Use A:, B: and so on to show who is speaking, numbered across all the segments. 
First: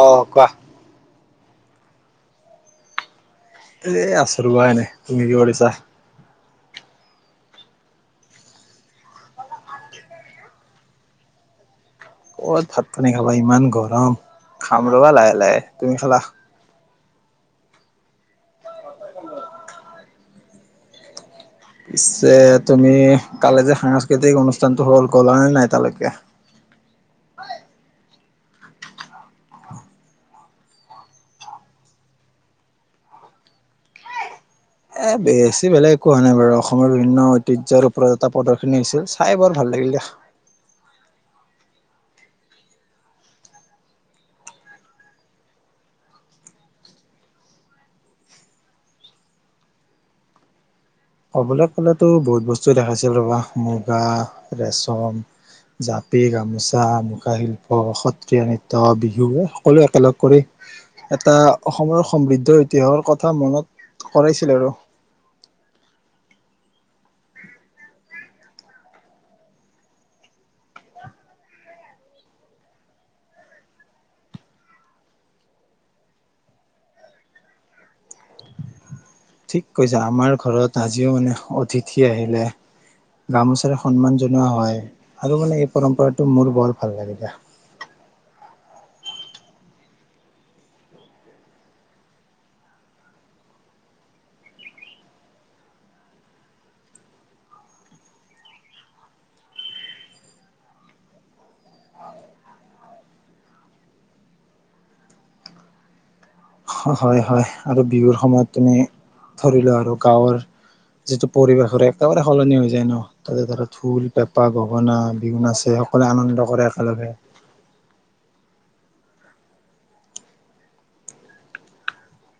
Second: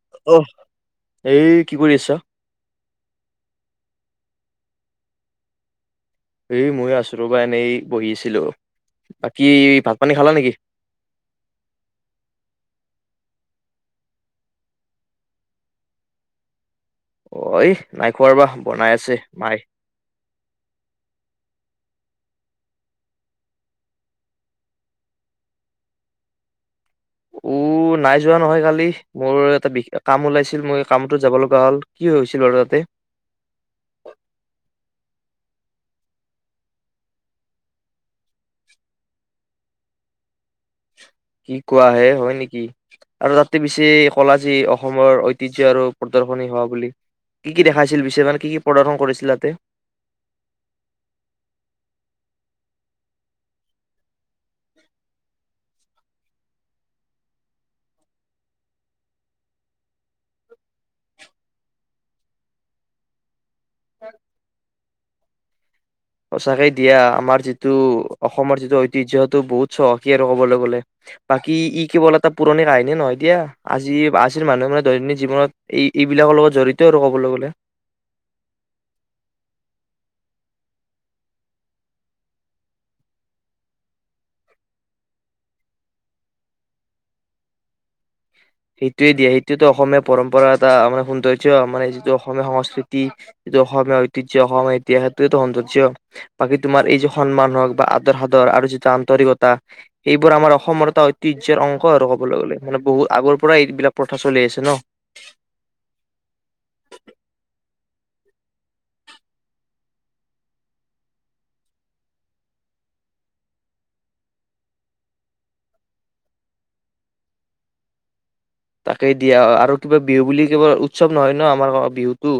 A: অহ কোৱা।
B: এই কি কৰি আছ।
A: এ আছো ৰ'বা এনে। তুমি কি কৰিছা?
B: এই মই আছোঁ ৰবা এনেই বহি আছিলো। বাকী ভাত পানী খালা নেকি?
A: ক'ত ভাত পানী খাবা ইমান গৰম খাম ৰ'বা লাহে লাহে তুমি খালা?
B: অ' ঐ নাইখোৱাৰ ৰবা বনাই আছে মাই
A: পিছে তুমি কালে যে সাংস্কৃতিক অনুষ্ঠানতটো হ'ল গ'লা নে নাই তালেকে?
B: উ নাই যোৱা নহয় কালি মোৰ এটা কাম ওলাইছিল মই কামটো যাব লগা হ'ল কি হৈছিল বাৰু তাতে।
A: এ বেছি বেলেগ একো হোৱা নাই বাৰু অসমৰ বিভিন্ন ঐতিহ্যৰ ওপৰত এটা প্ৰদৰ্শিনী হৈছিল চাই বৰ ভাল লাগিল দিয়া।
B: কি কোৱাহে হয় নেকি, আৰু তাতে পিছে কলাজি অসমৰ ঐতিহ্য আৰু প্ৰদৰ্শনী হোৱা বুলি কি কি দেখাইছিল পিছে মানে কি কি প্ৰদৰ্শন কৰিছিল তাতে।
A: ক'বলৈ গ'লেতো বহুত বস্তু দেখাইছে ৰ'বা। মুগা ৰেচম, জাপি, গামোচা, মুগা শিল্প, সত্ৰীয়া নৃত্য, বিহু সকলোৱ একেলগ কৰি। এটা অসমৰ সমৃদ্ধ ইতিহাসৰ কথা মনত কৰাইছিলে আৰু
B: সচাকেই দিয়া আমাৰ যিটো অসমৰ যিটো ঐতিহ্য তো বহুত চহকী আৰু কবলৈ গলে বাকী ই কেৱল এটা পুৰণি কাহিনী নহয় দিয়া আজি আজিৰ মানুহে মানে দৈনন্দিন জীৱনত এই এইবিলাকৰ লগত জড়িত আৰু কবলৈ গ'লে।
A: ঠিক কৈছা আমাৰ ঘৰত আজিও মানে অতিথি আহিলে গামোচাৰে সন্মান জনোৱা হয় আৰু মানে এই পৰম্পৰাটো মোৰ বৰ ভাল লাগিলে।
B: সেইটোৱে দিয়া সেইটোৱেটো অসমীয়া পৰম্পৰা এটা আমাৰ সৌন্দৰ্য্য আমাৰ যিটো অসমীয়া সংস্কৃতি যিটো অসমীয়া ঐতিহ্য অসমীয়া ইতিহাস সেইটোৱেই তো সৌন্দৰ্য্য, বাকী তোমাৰ এই যে সন্মান হওক বা আদৰ সাদৰ, আৰু যিটো আন্তৰিকতা সেইবোৰ আমাৰ অসমৰ এটা ঐতিহ্যৰ অংশ আৰু ক'বলৈ গ'লে মানে বহুত আগৰ। পৰাই এইবিলাক প্ৰথা চলি আছে ন।
A: হয় হয় আৰু বিহুৰ সময়ত তুমি ধৰিলোৱা আৰু গাঁৱৰ যিটো পৰিৱেশ আৰু একেবাৰে সলনি হৈ যায় ন তাতে ধৰা ঢোল পেঁপা গগনা বিহু নাছে সকলোৱে আনন্দ কৰে একেলগে।
B: তাকে দিয়া, আৰু কিবা বিহু বুলি কেৱল উৎসৱ নহয় ন। আমাৰ বিহুটো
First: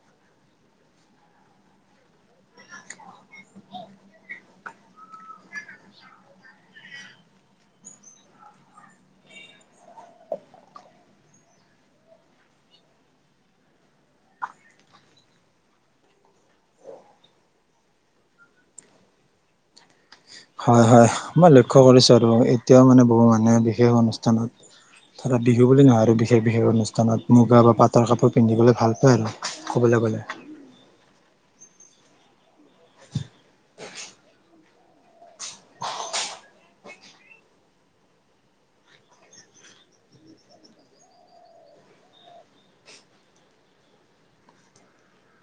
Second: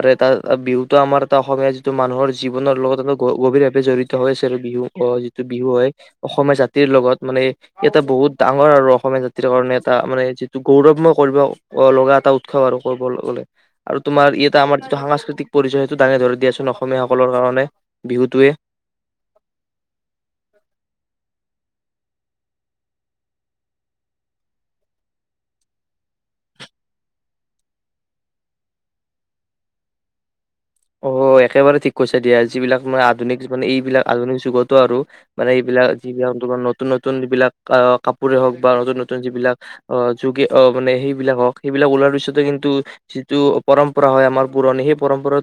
B: আৰু তাত বিহুটো আমাৰ এটা অসমীয়া যিটো মানুহৰ জীৱনৰ লগত এটা গভীৰভাৱে জড়িত হৈ আছে আৰু বিহু আহ যিটো বিহু হয়। অসমীয়া জাতিৰ লগত মানে এটা বহুত ডাঙৰ আৰু অসমীয়া জাতিৰ কাৰণে এটা মানে গৌৰৱময় কৰিব লগা এটা উৎসৱ আৰু কবলে গলে, আৰু তোমাৰ ই এটা আমাৰ সাংস্কৃতিক পৰিচয় সেইটো দাঙি ধৰি দিয়াচোন অসমীয়াসকলৰ কাৰণে বিহুটোৱে।
A: হয় হয় মই লক্ষ্য কৰিছোঁ আৰু এতিয়াও মানে বহু মানুহে বিশেষ অনুষ্ঠানত ধৰা বিহু বুলি নহয় আৰু বিশেষ বিশেষ অনুষ্ঠানত মুগা বা পাটৰ কাপোৰ পিন্ধিবলৈ ভাল পায় আৰু ক'বলৈ গ'লে।
B: অ' একেবাৰে ঠিক কৈছে দিয়া যিবিলাক মানে আধুনিক মানে এইবিলাক আধুনিক যুগতো আৰু মানে এইবিলাক যিবিলাক নতুন নতুন যিবিলাক কাপোৰে হওক বা নতুন নতুন যিবিলাক অ যুগে মানে সেইবিলাক হওক সেইবিলাক ওলাৰ পিছতে কিন্তু যিটো পৰম্পৰা হয় আমাৰ পুৰণি সেই পৰম্পৰা।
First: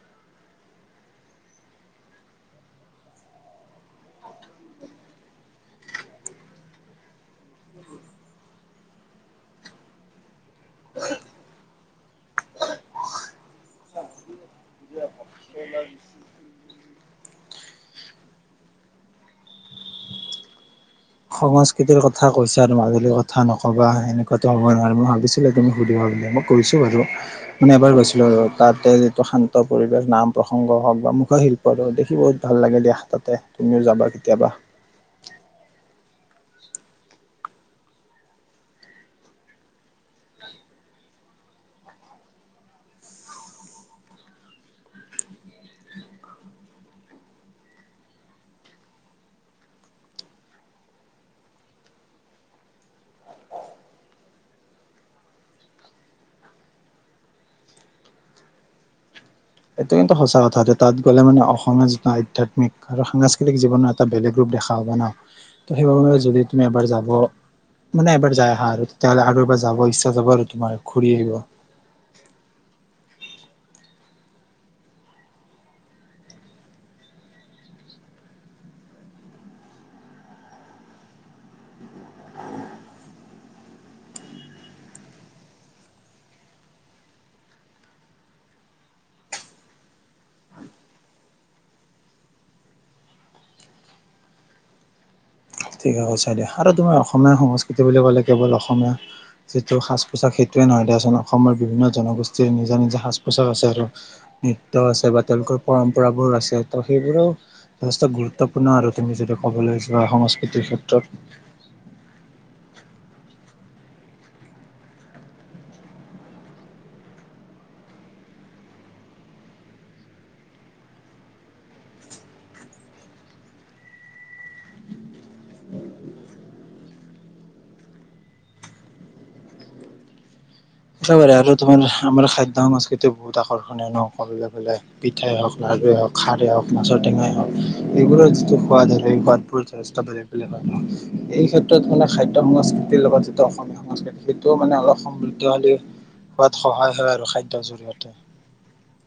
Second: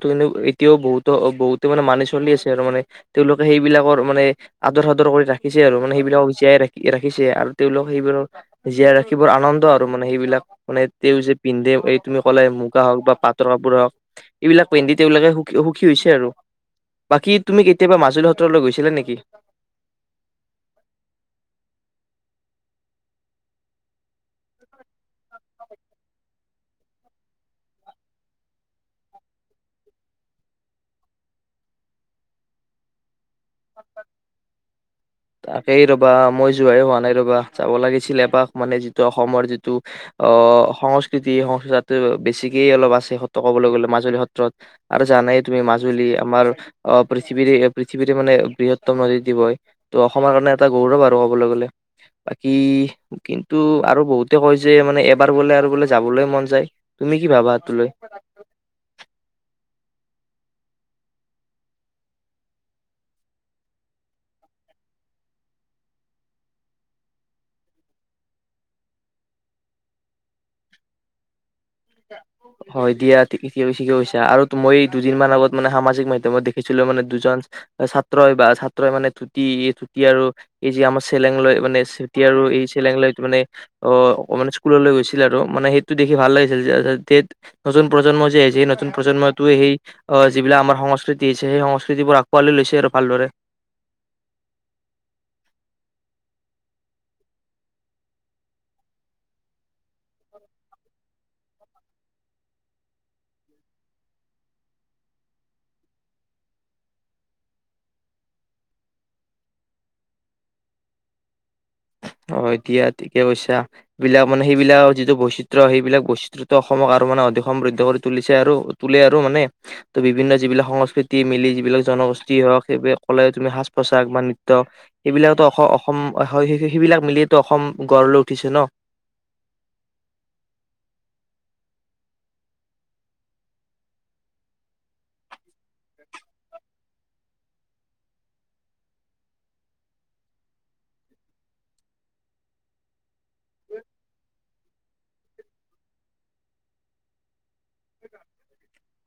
B: এতিয়াও বহুতো বহুতে মানে মানি চলি আছে আৰু, মানে তেওঁলোকে সেইবিলাকৰ মানে আদৰ সাদৰ কৰি ৰাখিছে আৰু মানে সেইবিলাক জীয়াই ৰাখি ৰাখিছে আৰু তেওঁলোক সেইবিলাক জীয়াই ৰাখিবৰ আনন্দ আৰু মানে সেইবিলাক মানে তেওঁ যে পিন্ধে এই তুমি ক'লে মুগা হওক বা পাটৰ কাপোৰ হওক এইবিলাক। পিন্ধি তেওঁলোকে সুখ সুখী হৈছে আৰু বাকী তুমি কেতিয়াবা মাজুলী সত্ৰলৈ গৈছিলা নেকি?
A: সংস্কৃতিৰ কথা কৈছা আৰু মাজুলীৰ কথা নক'বা এনেকুৱাতো হ'ব নোৱাৰে মই ভাবিছিলো তুমি সুধিবা বুলি মই কৈছো বাৰু মানে এবাৰ গৈছিলো আৰু তাতে যিটো শান্ত পৰিৱেশ, নাম প্ৰসংগ হওক বা মুখা শিল্পৰ দেখি বহুত ভাল লাগে দিয়া তাতে তুমিও যাবা কেতিয়াবা।
B: তাকেই ৰ'বা মই যোৱাই হোৱা নাই ৰ'বা যাব লাগিছিল। এপাক মানে যিটো অসমৰ যিটো আহ সংস্কৃতি তাতেই বেছিকেই অলপ আছে সত্ৰ কবলৈ গলে মাজুলী সত্ৰত আৰু জানাই তুমি মাজুলী আমাৰ অ' পৃথিৱীৰে পৃথিৱীৰে মানে বৃহত্তম নদী ঢিপ হয়। অসমৰ কাৰণে এটা গৌৰৱ আৰু কবলৈ গলে, বাকী কিন্তু আৰু বহুতে কয় যে, মানে এবাৰ বোলে আৰু বোলে যাবলৈ মন যায়। তুমি কি ভাবা সেইটোক লৈ?
A: এইটো কিন্তু সঁচা কথ, তাত গ'লে মানে অসমীয়া যি আধ্যয়াত্মিক আৰু সাংস্কৃতিক জীৱনৰ এটা বেলেগ ৰূপ দেখা পাবা নহ। সেইবাবে যদি তুমি এবাৰ যাব, মানে এবাৰ যাই আহা, আৰু তেতিয়াহলে আৰু এবাৰ যাব ইচ্ছা যাব আৰু তোমাৰ ঘুৰি আহিব।
B: হয় দিয়া ঠিকেই কৈছা, আৰু মই দুদিন মান আগত মানে সামাজিক মাধ্যমত দেখিছিলোঁ মানে, দুজন ছাত্ৰই বা ছাত্ৰই মানে, ধূতি মানে ধূতি আৰু এই যে আমাৰ চেলেং লৈ মানে, এই চেলেং লৈ মানে, অ' মানে স্কুললৈ গৈছিলে আৰু, মানে সেইটো দেখি ভাল লাগিছিল। নতুন প্ৰজন্মই যে, সেই নতুন প্ৰজন্মটোৱে সেই আহ যিবিলাক আমাৰ সংস্কৃতি আছে, সেই সংস্কৃতিবোৰ আঁকোৱালি লৈছে আৰু ভালদৰে।
A: ঠিকে কৈছা দিয়া আৰু তুমাৰ অসমীয়া সংস্কৃতি বুলি ক'লে, কেৱল অসমীয়া যিটো সাজ পোছাক সেইটোৱে নহয় দিয়া চোন, অসমৰ বিভিন্ন জনগোষ্ঠীৰ নিজা নিজা সাজ পোছাক আছে আৰু, নৃত্য আছে বা তেওঁলোকৰ পৰম্পৰাবোৰ আছে ত' সেইবোৰৰেও যথেষ্ট গুৰুত্বপূৰ্ণ আৰু তুমি যদি ক'বলৈ যোৱা সংস্কৃতি এইটো ক্ষেত্ৰত
B: অ এতিয়া ঠিকে কৈছা। এইবিলাক মানে সেইবিলাক যিটো বৈচিত্ৰ্য, সেইবিলাক বৈচিত্ৰ অসমক আৰু মানে অধিক সমৃদ্ধ কৰি তুলিছে আৰু তোলে আৰু মানে, ত বিভিন্ন যিবিলাক সংস্কৃতি মিলি যিবিলাক জনগোষ্ঠী হওক সেইবিলাক কলে তুমি সাজ পোছাক বা নৃত্য সেইবিলাকো অসম সেইবিলাক মিলি ত অসম গঢ় লৈ উঠিছে ন।
A: একবাৰে আৰু তোমাৰ আমাৰ খাদ্য সংস্কৃতি বহুত আকৰ্ষণীয় ন, কবলৈ গলে পিঠাই হওক লাড়ুয়ে হওক, খাৰেই হওক, মাছৰ টেঙাই হওক, এইবোৰৰ যিটো সোৱাদ, আৰু সেই সোৱাদবোৰ যথেষ্ট বেলেগ বেলেগ হয়, এই ক্ষেত্ৰত মানে খাদ্যয় সংস্কৃতিৰ লগত যিটো অসমীয়া সংস্কৃতি সেইটোও মানে অলপ সম খোৱাত সহায় হয় আৰু খাদ্যৰ জৰিয়তে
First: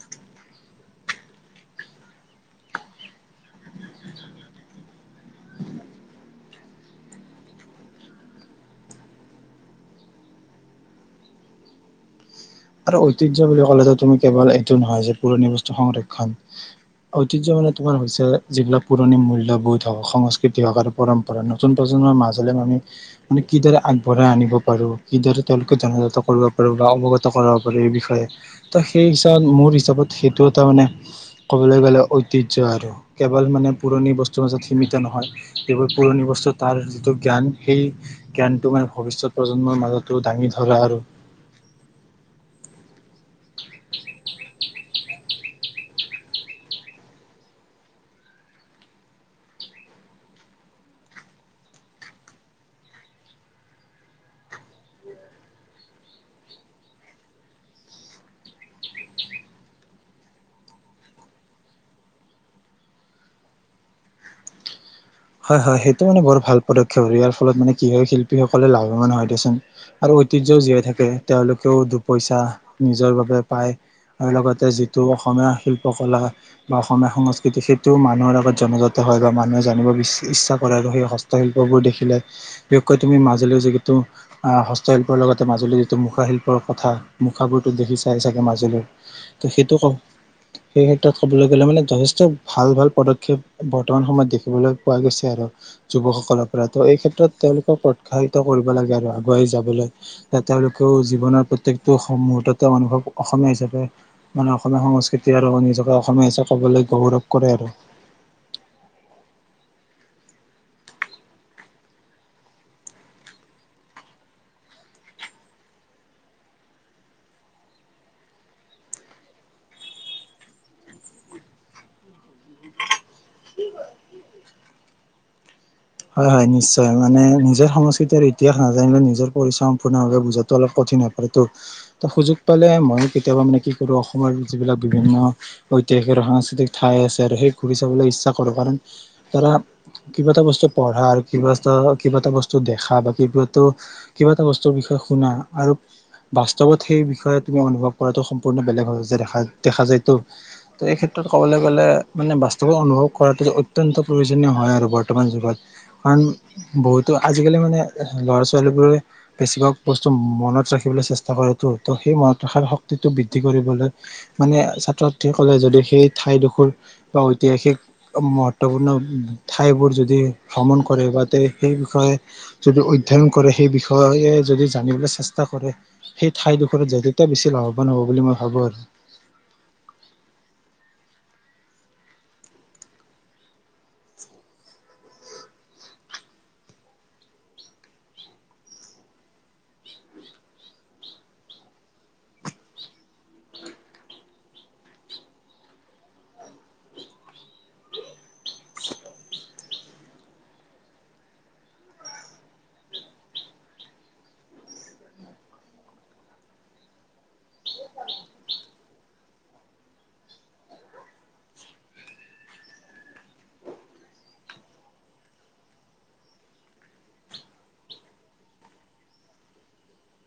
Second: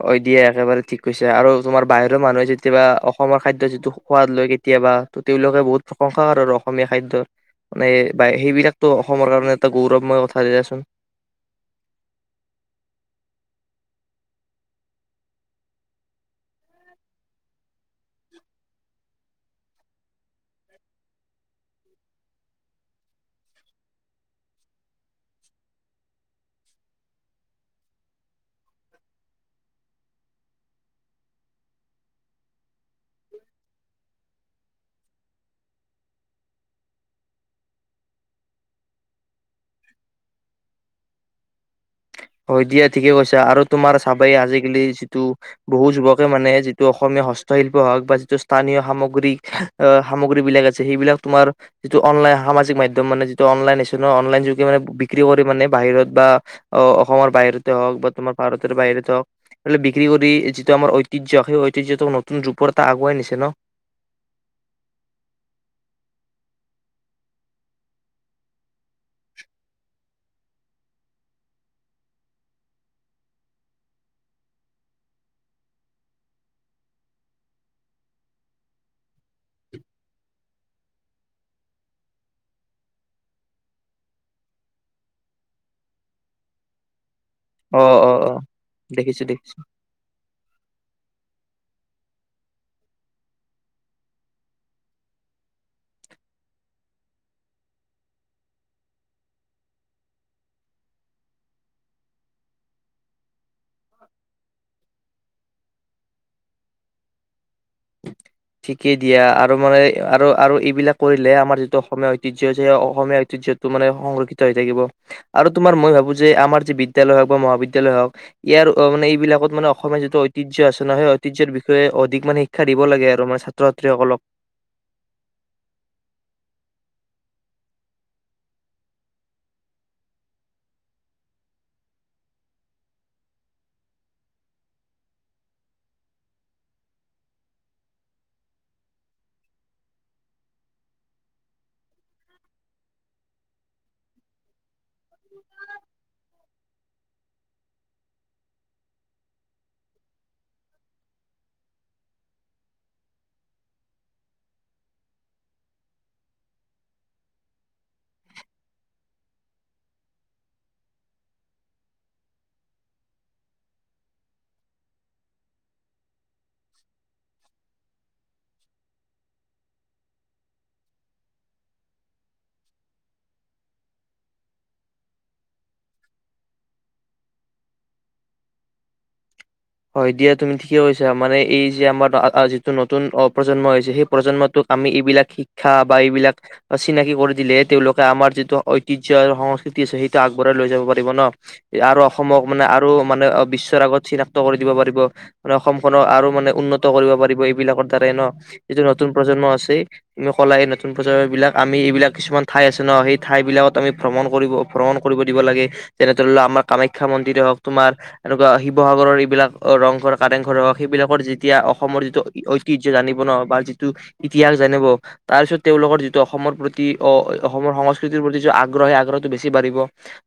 B: হয় দিয়া একেবাৰে ঠিক কৈছে, আৰু তোমাৰ বাহিৰৰ মানুহে যেতিয়া অসমৰ খাদ্য যিটো সোৱাদ লয়, কেতিয়াবা, ত তেওঁলোকে বহুত প্ৰশংসা কৰে আৰু অসমীয়া খাদ্য। মানে, সেইবিলাকতো অসমৰ কাৰণে এটা গৌৰৱময় কথা দিয়াচোন।
A: আৰু ঐতিয্য বুলি কলে তুমি কেৱল এইটো নহয় যে পুৰণি বস্তু সংৰক্ষণ, ঐতিহ্য মানে তোমাৰ হৈছে যিবিলাক পুৰণি মূল্যবোধ সংস্কৃতি হওক আৰু পৰম্পৰা, নতুন প্ৰজন্মৰ মাজলে আমি মানে কিদৰে আগবঢ়াই আনিব পাৰোঁ কিদৰে তেওঁলোকে জনাজাত কৰিব পাৰো বা অৱগত কৰাব পাৰে এই বিষয়ে ত সেই হিচাপত, মোৰ হিচাপত, সেইটো এটা মানে ক'বলৈ গলে ঐতিয্য আৰু। কেৱল মানে পুৰণি বস্তুৰ মাজত সীমিত নহয়, কেৱল পুৰণি বস্তু তাৰ যিটো জ্ঞান সেই জ্ঞানটো মানে ভৱিষ্যত প্ৰজন্মৰ মাজতো দাঙি ধৰা আৰু
B: হয় দিয়া ঠিকে কৈছা। আৰু তুমাৰ চাবেই আজিকালি যিটো বহু যুৱকে মানে যিটো অসমীয়া হস্তশিল্প হওক বা যিটো স্থানীয় সামগ্ৰী সামগ্ৰী বিলাক আছে, সেইবিলাক তোমাৰ যিটো অনলাইন সামাজিক মাধ্যম মানে, যিটো অনলাইন আছে ন, অনলাইন যোগে মানে বিক্ৰী কৰি মানে বাহিৰত বা অ অসমৰ বাহিৰতে হওক, বা তোমাৰ ভাৰতৰ বাহিৰতে হওক, এইফ বিক্ৰী কৰি যিটো আমাৰ ঐতিহ্য সেই ঐতিহ্য টোক নতুন ৰূপৰ এটা আগুৱাই নিছে ন।
A: হয়! হয়! সেইটো মানে বৰ ভাল পদক্ষেপ হয়! ইয়াৰ ফলত মানে কি হয় শিল্পীসকলে লাভৱান হয় দিয়চোন, আৰু ঐতিহ্যও জীয়াই থাকে, তেওঁলোকেও দুপইচা নিজৰ বাবে পায় আৰু লগতে যিটো অসমীয়া শিল্প কলা বা অসমীয়া সংস্কৃতি সেইটো মানুহৰ আগত জনজাত হয় বা মানুহে জানিব বি ইচ্ছা কৰে আৰু সেই হস্তশিল্প বোৰ দেখিলে, বিশেষকৈ তুমি মাজুলীৰ যিটো আহ হস্তশিল্পৰ লগতে মাজুলীৰ যিটো মুখা শিল্পৰ কথা মুখাবোৰতো
B: অ
A: দেখি
B: অ
A: চাই
B: অ
A: চাগে মাজুলীৰ,
B: দেখিছো দেখিছো
A: ত সেইটো ক সেই ক'বলৈ গ'লে মানে যথেষ্ট ভাল ভাল পদক্ষেপ বৰ্তমান সময়ত দেখিবলৈ পোৱা গৈছে আৰু যুৱকসকলৰ পৰা, ত এই ক্ষেত্ৰত তেওঁলোকক উৎসাহিত কৰিব লাগে আৰু আগুৱাই যাবলৈ তেওঁলোকেও জীৱনৰ প্ৰত্যেকটো মুহূৰ্ততে অনুভৱ অসমীয়া হিচাপে মানে অসমীয়া সংস্কৃতি আৰু হিচাপে অসমীয়া হিচাপে কবলৈ গৌৰৱ কৰে আৰু
B: ঠিকেই দিয়া আৰু মানে আৰু আৰু এইবিলাক কৰিলে আমাৰ যিটো অসমীয়া ঐতিহ্য যে অসমীয়া ঐতিহ্যটো মানে সংৰক্ষিত হৈ থাকিব, আৰু তোমাৰ মই ভাবোঁ যে আমাৰ যি বিদ্যালয় হওক, বা মহাবিদ্যালয় হওক, ইয়াৰ মানে এইবিলাকত মানে অসমীয়া যিটো ঐতিহ্য আছে ন, সেই ঐতিহ্যৰ বিষয়ে অধিক মানে শিক্ষা দিব লাগে। ছাত্ৰ ছাত্ৰীসকলক
A: হয়, হয় নিশ্চয়। মানে নিজৰ সংস্কৃতিৰ ইতিহাস নাজানিলে, নিজৰ পৰিশ্ৰম সম্পূৰ্ণ ভাৱে বুজাতটো অলপ কঠিন হৈ পাৰে। তো ত সুযোগ পালে ময়ো কেতিয়াবা মানে কি কৰোঁ, অসমৰ যিবিলাক বিভিন্ন ঐতিহাসিক আৰু সাংস্কৃতিক ঠাই আছে, আৰু সেই ঘূৰি চাবলৈ ইচ্ছা কৰোঁ। কাৰণ ধৰা কিবা এটা বস্তু কিবা এটা বস্তুৰ বিষয়ে পঢ়া আৰু কিবা এটা কিবা এটা বস্তু দেখা, বা কিবা কিবা এটা বস্তুৰ বিষয়ে শুনা আৰু বাস্তৱত সেই বিষয়ে তুমি অনুভৱ কৰাটো, সম্পূৰ্ণ বেলেগ হয়। যে, দেখা যায়তো, ত এই ক্ষেত্ৰত ক'বলৈ গ'লে, মানে বাস্তৱত অনুভৱ কৰাটো অত্যন্ত প্ৰয়োজনীয় হয় আৰু বৰ্তমান যুগত। কাৰণ, বহুতো আজিকালি মানে ল'ৰা ছোৱালীবোৰে বেছিভাগ বস্তু মনত ৰাখিবলৈ চেষ্টা কৰেটো ত' সেই মনত ৰখাৰ শক্তিটো বৃদ্ধি কৰিবলৈ মানে ছাত্ৰ ছাত্ৰীকলে যদি সেই ঠাইডোখৰ, বা ঐতিহাসিক মহত্বপূৰ্ণ ঠাইবোৰ যদি ভ্ৰমণ কৰে, বা তে সেই বিষয়ে যদি অধ্যয়ন কৰে, সেই বিষয়ে যদি জানিবলৈ চেষ্টা কৰে, সেই ঠাইডোখৰত তেতিয়া বেছি লাভৱান হ'ব বুলি মই ভাবো আৰু।
B: হয় দিয়া। তুমি ঠিকেই কৈছা, মানে এই যে আমাৰ যিটো নতুন অ প্ৰজন্ম হৈছে, সেই প্ৰজন্মটোক আমি এইবিলাক শিক্ষা বা এইবিলাক চিনাকি কৰি দিলেহে, তেওঁলোকে আমাৰ যিটো ঐতিহ্য আৰু সংস্কৃতি আছে সেইটো আগবঢ়াই লৈ যাব পাৰিব ন? আৰু অসমক মানে, আৰু মানে বিশ্বৰ আগত চিনাক্ত দিব পাৰিব, মানে অসমখনক আৰু মানে উন্নত কৰিব পাৰিব এইবিলাকৰ দ্বাৰাই ন, যিটো নতুন প্ৰজন্ম আছে তুমি ক'লা এই নতুন প্ৰজন্ম বিলাক আমি এইবিলাক কিছুমান ঠাই আছে ন, সেই ঠাই বিলাকত আমি ভ্ৰমণ কৰিব ভ্ৰমণ কৰিব দিব লাগে যেনে ধৰি লোৱা আমাৰ কামাখ্যা মন্দিৰে হওক, তোমাৰ এনেকুৱা শিৱসাগৰৰ এই বিলাক ৰংঘৰ কাৰেংঘৰ হওক, সেইবিলাকৰ যেতিয়া অসমৰ যিটো ঐতিহ্য জানিব ন, বা যিটো ইতিহাস জানিব, তাৰ পিছত তেওঁলোকৰ যিটো অসমৰ প্ৰতি, অসমৰ সংস্কৃতিৰ প্ৰতি, যিটো আগ্ৰহ সেই আগ্ৰহটো বেছি বাঢ়িব।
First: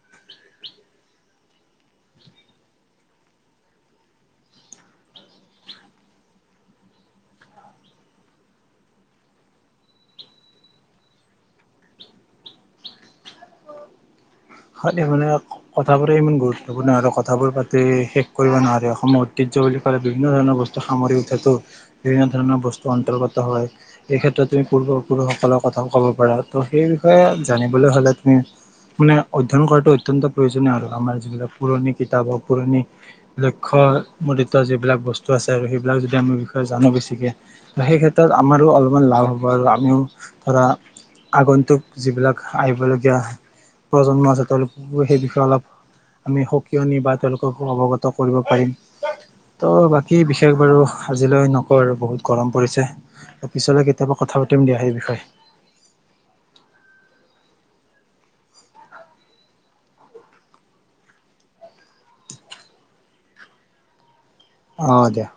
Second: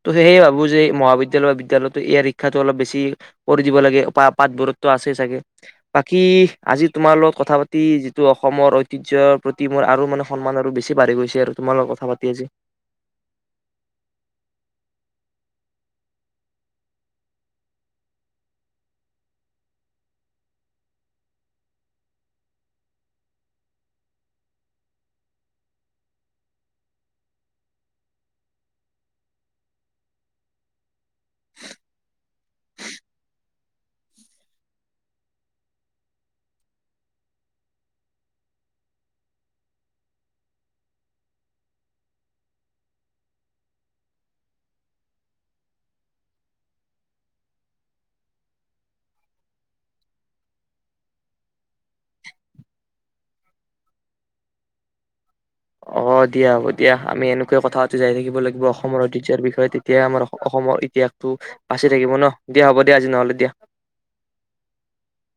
B: ত' সেয়েহে ভাবো যে মহাবিদ্যালয় বা বিদ্যালয়তো ইয়াৰ শিক্ষাটো অলপ বেছি কৰি দিব লাগে, পাতবোৰতো আছে চাগে, বাকী আজি তোমাৰ লগত কথা পাতি যিটো অসমৰ ঐতিহ্যৰ প্ৰতি মোৰ আৰু মানে সন্মান আৰু বেছি বাঢ়ি গৈছে আৰু, তোমাৰ লগত কথা পাতি আজি।
A: কথাবোৰে ইমান গুৰুত্বপূৰ্ণ হয়, কথাবোৰ পাতি শেষ কৰিব নোৱাৰে। অসমৰ ঐতিহ্য বুলি ক'লে বিভিন্ন ধৰণৰ বস্তু সামৰি উঠাতো বিভিন্ন ধৰণৰ বস্তু অন্তৰ্গত হয়, এই ক্ষেত্ৰত তুমি পূৰ্বপুৰুষসকলৰ কথা ক'ব পাৰা ত' সেই বিষয়ে জানিবলৈ হ'লে তুমি মানে অধ্যয়ন কৰাটো অতন্ত প্ৰয়োজনীয় আৰু আমাৰ যিবিলাক পুৰণি কিতাপৰ পুৰণি লক্ষ্য মোদিত যিবিলাক বস্তু আছে, আৰু সেইবিলাক যদি আমি বিষয়ে জানোঁ বেছিকৈ তো, সেই ক্ষেত্ৰত আমাৰো অলপমান লাভ হ'ব আৰু আমিও ধৰা আগন্তুক যিবিলাক আহিবলগীয়া প্ৰজন্ম আছে তেওঁলোককো সেই বিষয়ে অলপ আমি সকিয়নি বা তেওঁলোককো অৱগত কৰিব পাৰিম। ত' বাকী বিশেষ বাৰু আজিলৈ নকওঁ আৰু, বহুত গৰম পৰিছে। ত পিছলৈ কেতিয়াবা কথা পাতিম দিয়া সেই বিষয়ে।
B: অ দিয়া হ'ব দিয়া, আমি এনেকুৱয় কথা পাতি যাই থাকিব লাগিব। অসমৰ ঐতিহ্যয়ৰ বিষয়ে তেতিয়াই আমাৰ অসমৰ ইতিহাসটো বাচি থাকিব ন, দিয়া হ'ব দিয়া আজি নহ'লে দিয়া।
A: অ দিয়া।